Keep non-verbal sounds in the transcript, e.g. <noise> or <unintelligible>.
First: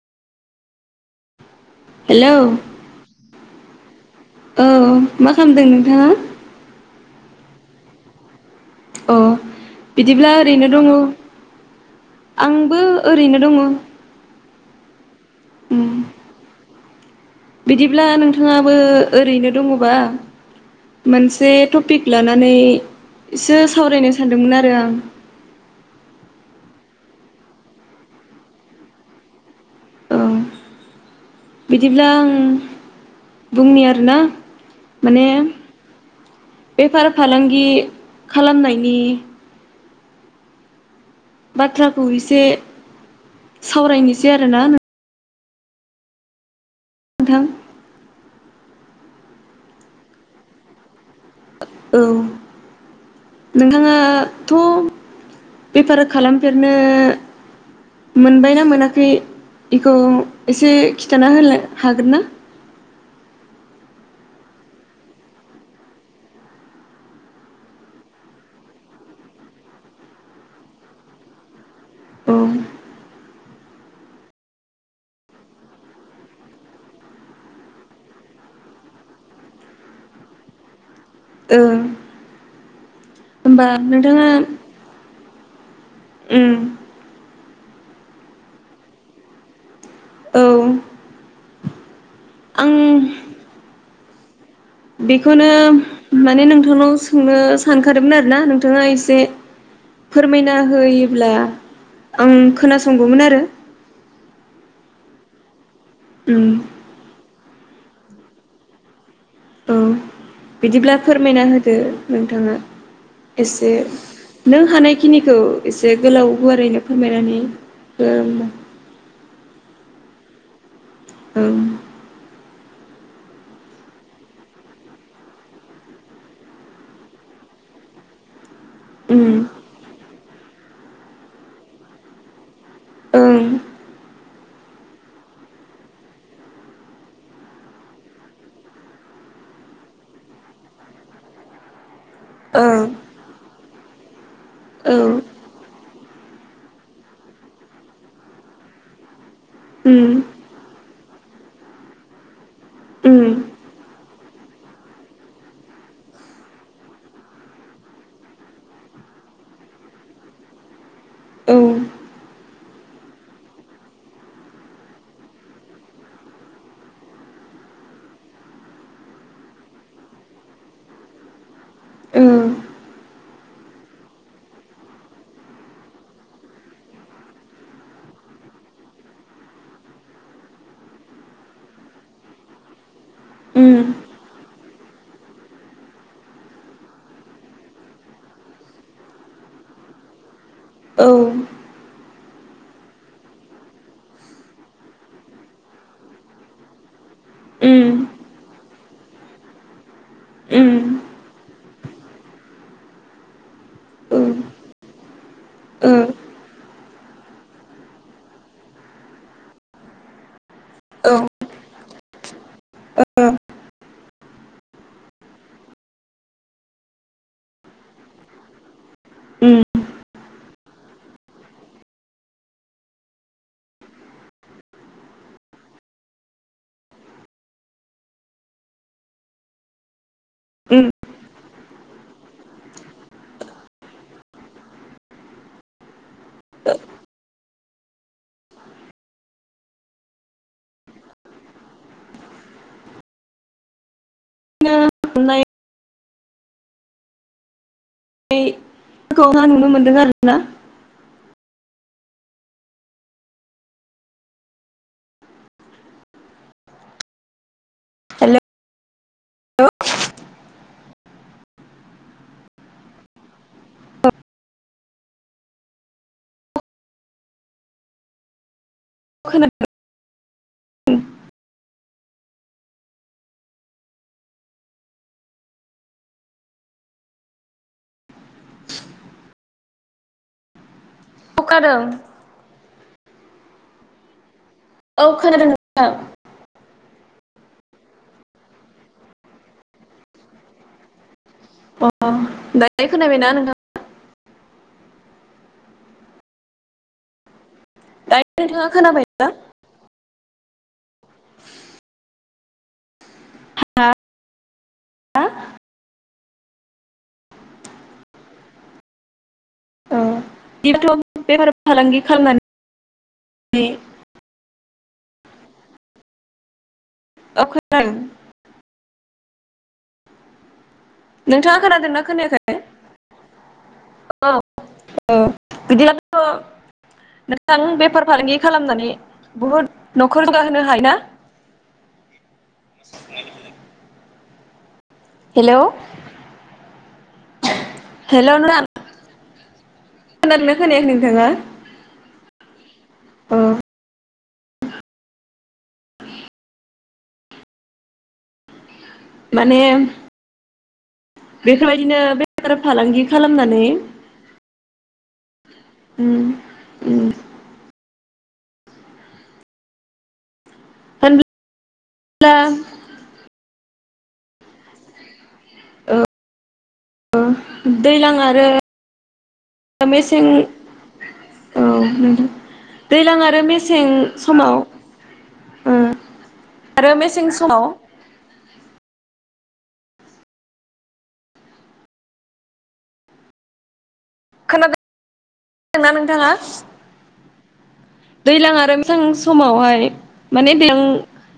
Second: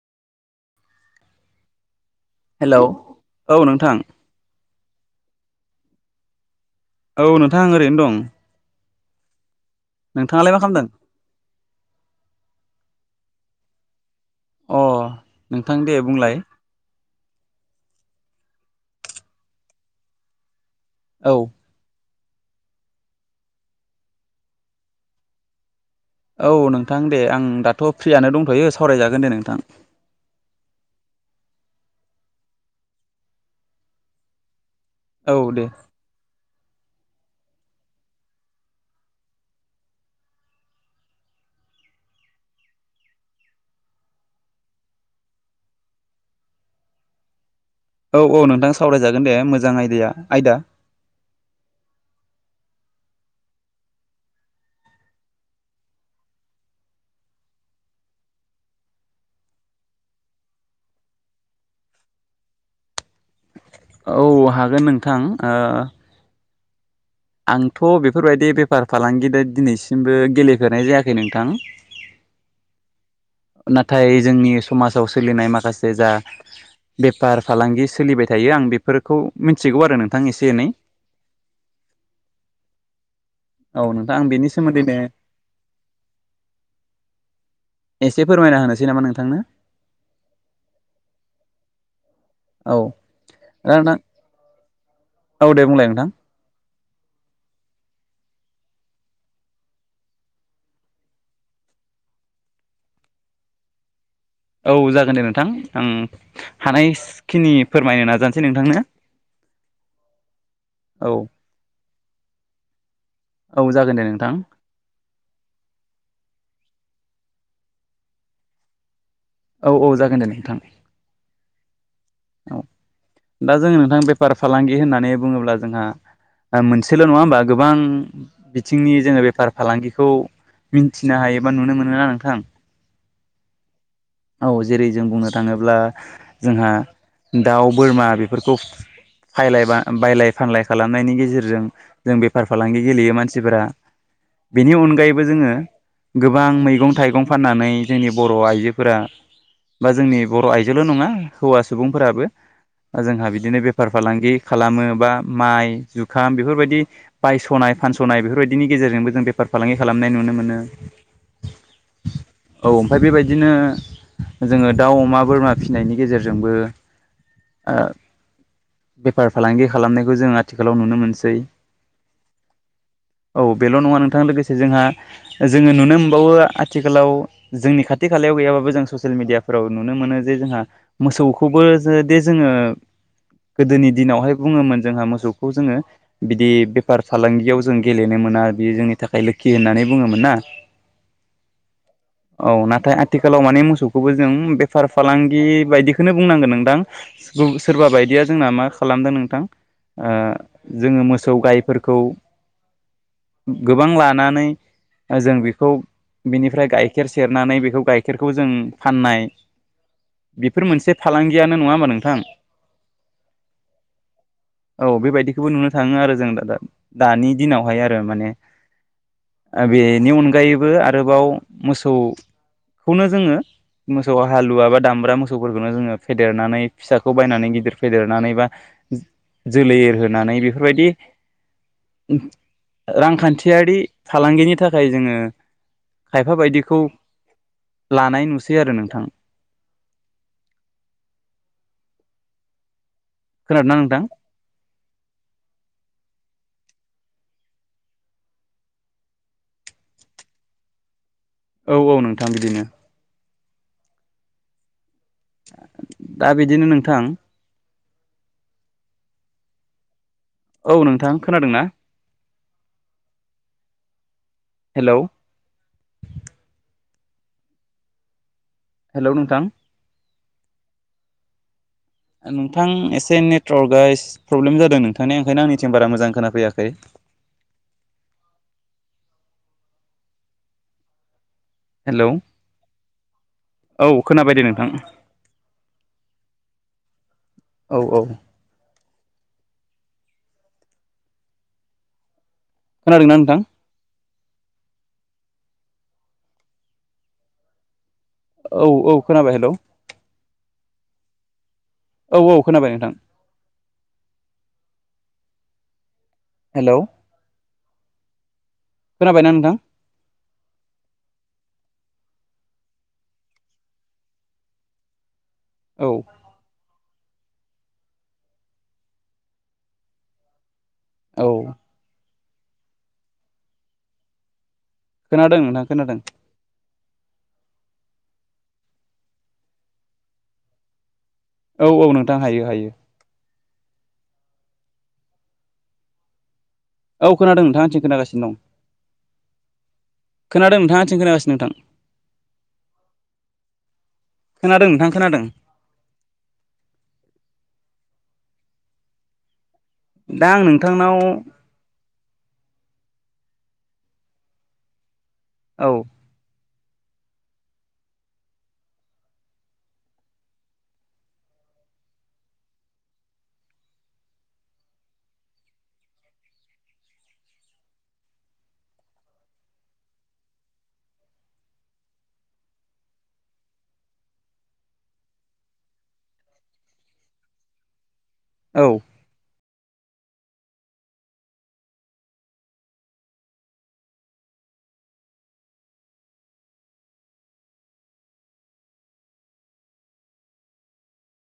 Hello hello औ नोंथां। औ मा खामदों नोंथाङा? औ नोंथां ओरैनो दं। अह बिदिब्ला नोंथाङालाय मा ओरैनो खालामदों दङ आंबो ओरैनो दङ। अह नोंथां उम दे बुंलाय? बिदिब्ला नोंथाङाबो ओरैनो दङबा औ मोनसे टपिक लानानै एसे सावरायनो सानदोंमोन आरो आं। औ नोंथां दे आं दाथ' फ्रियानो दंथ'यो सावरायजागोन दे नोंथां। औ बिदिब्ला आं बुंनि आरोना। माने औ दे। बेफार फालांगि खालामनायनि बाथ्राखौ एसे सावरायनोसै आरोना नों थां। औ औ नोंथां सावरायजागोन दे मोजां आयदिया आयदा औ। नोंथाङाथ' बेफार खालामफेरनो मोनबायना मोनाखै? इखौ एसे खिथाना होलाय हागोन ना? औ हागोन नोंथां ओ आंथ बेफोरबायदि बेफार फालांगिद दिनैसिमबो गेलेफेरनाय जायाखै नोंथां । औ । नाथाय जोंनि समाजाव सोलिनाय माखासे जा बेफार फालांगि सोलिबाय थायो आं बेफोरखौ मिथिगौ आरो नोंथां एसे एनै । ओं । औ नोंथां आं बेनि सोमोन्दै नो उम । एसे फोरमायना होनोसै नामा नोंथांनो? औ आं औ दा‌ नोंथां । बेखौनो माने नोंथांनाव सोंनो सानखादोंमोन आरोना नोंथाङा एसे फोरमायना होयोब्ला आं खोनासंगौमोन आरो औ जागोन दे नोंथां आं उम हानाय खिनि फोरमायनो नाजानोसै नोंथांनो औ बिदिब्ला औ फोरमायना होदो नोंथाङा औ एसे जागोन दे नोंथां नों हानायखिनिखौ एसे गोलाव गुवारैनो फोरमायनानै हो ओमबा औ औ जागोन दे नोंथां औ औ दा जों नोंथां बेफार फालांगि होननानै बुङोब्ला जोंहा मोनसेल नङा होमबा गोबां बिथिंनि जोङो उम बेफार फालांगिखौ मिन्थिनो हायोबा नुनो मोनोना नोंथां ओं औ जेरै जों बुंनो थाङोब्ला जोंहा दाउ बोरमा बेफोरखौ फायलाय बा बायलाय फानलाय खालामनायनि गेजेरजों जों बेफार फालांगि ओं गेलेयो मानसिफोरा बेनि औ अनगायैबो जोङो गोबां मैगं थाइगं फाननानै जोंनि बर‌ आइजोफोरा बा उम जोंनि बर आयजोल नङा हौवा सुबुंफोराबो जोंहा उम बिदिनो बेफार फालांगि खालामो बा माइ जुखाम बेफोरबायदि बायसनाय बे फानसनाय बेफोरबायदिनि गेजेरजोंबो जों बेफार फालांगि खालामनाय नुनो मोनो औ ओ औ ओमफाय बेबायदिनो जोङो दाउ अमा बोरमा फिसिनायनि गेजेरजोंबो आ बेफार फालांगि खालामनायखौ जों आथिखालाव नुनो मोनसै <inaudible> औ बेल नङा नोंथां लोगोसे जोंहा जोङो नुनो मोनबावो आथिखालाव जोंनि खाथि खा खालायाव गैयाबो जों ससियेल मिदियाफोराव ननो मोनो जे जोंहा मोसौखौ खौबो जो दे जोङो गोदोनि दिनावहाय बुङोमोन जोंहा मोसौखौ जोङो बिदि बेफार फालांगियाव जों गेलेनो मोना बेयो जोंनि थाखाय लोखि खि होननानै बुङोमोन ना औ औ नाथाय आथिखालाव माने मोसौखौबो जों बेफार फालांगि बायदिखौनो बुंनांगोन नोंथां सोरबा उम बायदिया जोंना मा खालामदों नोंथां आ उम जोङो मोसौ गायफोरखौ खौ गोबां औ लानानै जों बेखौ ओ बिनिफ्राय गाइखेर सेरनानै बेखौ गाइखेरखौ जों फाननाय बेफोर मोनसे औ फालांगियानो नङा होमबा नों ओ <inaudible> औ बेबायदिखौबो नुनो थाङो आरो जों दा दा दा दानि दिनावहाय आरो माने ओ उम बेनि अनगायैबो आरोबाव मोसौ खौनो जोङो मोसौ हालुवा बा दामब्रा मोसौ मोसौफोरखौनो जोङो फेेदेरनानै फिसाखौ बायनानै गिदिर फेदेरनानै बा जोलै एरहो नानै बेफोरबायदि उम रांखान्थियारि फालांगिनि थाखाय जोङो खायफा बायदिखौ लानाय नुसै आरो नोंथां। खोनादोंना नोंथां? <unintelligible> <unintelligible> नखौहा नुनो मोनदों आरोना। औ औ नोंथां बिदिनो। दा बिदिनो नोंथां हेल' ल' औ नोंथां खोनादों ना? हेलौ हेलौ नोंथां। उम नोंथां एसे नेटवर्कआ एस प्रब्लेम जादों नोंथांना ओंखायनो आंनिथिं बारा मोजां खोनाफैयाखै। <inaudible> अखादों हेलौ औ खोनाबायदे नों औ खोनादों नोंथां। औ औ अ दायो खोनादोंना खोनाबायना नोंथां नोंथांआ? दायो नोंथाङा औ औ ना खोनाबाय हेलौ। औ औ खोनाबाय नोंथां। <unintelligible> हेलौ खोनाबायना नोंथां? औ बिथ' बेफार फालांगि खालामनानै बे औ ओ खोनादों औ नोंथाङा खोनादोंना खोनायाखै औ। औ खोनादों नोंथां खोनादों बिदिब्लाथ' नोंथां बेफार फालांगि खालामनानै बुहुद न'खर जौगाहोनो हाय ना? औ औ नोंथां हायो हायो। हेलौ औ खोनादों नोंथां आंनिथिं खोनागासिनो दं। हेलौ नोंथां खोनादोंना खोनादों नोंथां खोनायाखै आंनिथिं नोंथाङा खोनागासिनो नोंथां। अ खोनादों नोंथां खोनादों। माने दा आं नोंथांनाव माने औ उम उम। होन ब्ला ओ ओ दैलां आरो ओ मेसेज औ नोंथां दैलां आरो मेसें समाव ओ <inaudible> आरो मेसें समाव औ खोनादों ना नोंथाङा? दैज्लां आरो मेसेबां समावहाय माने <unintelligible>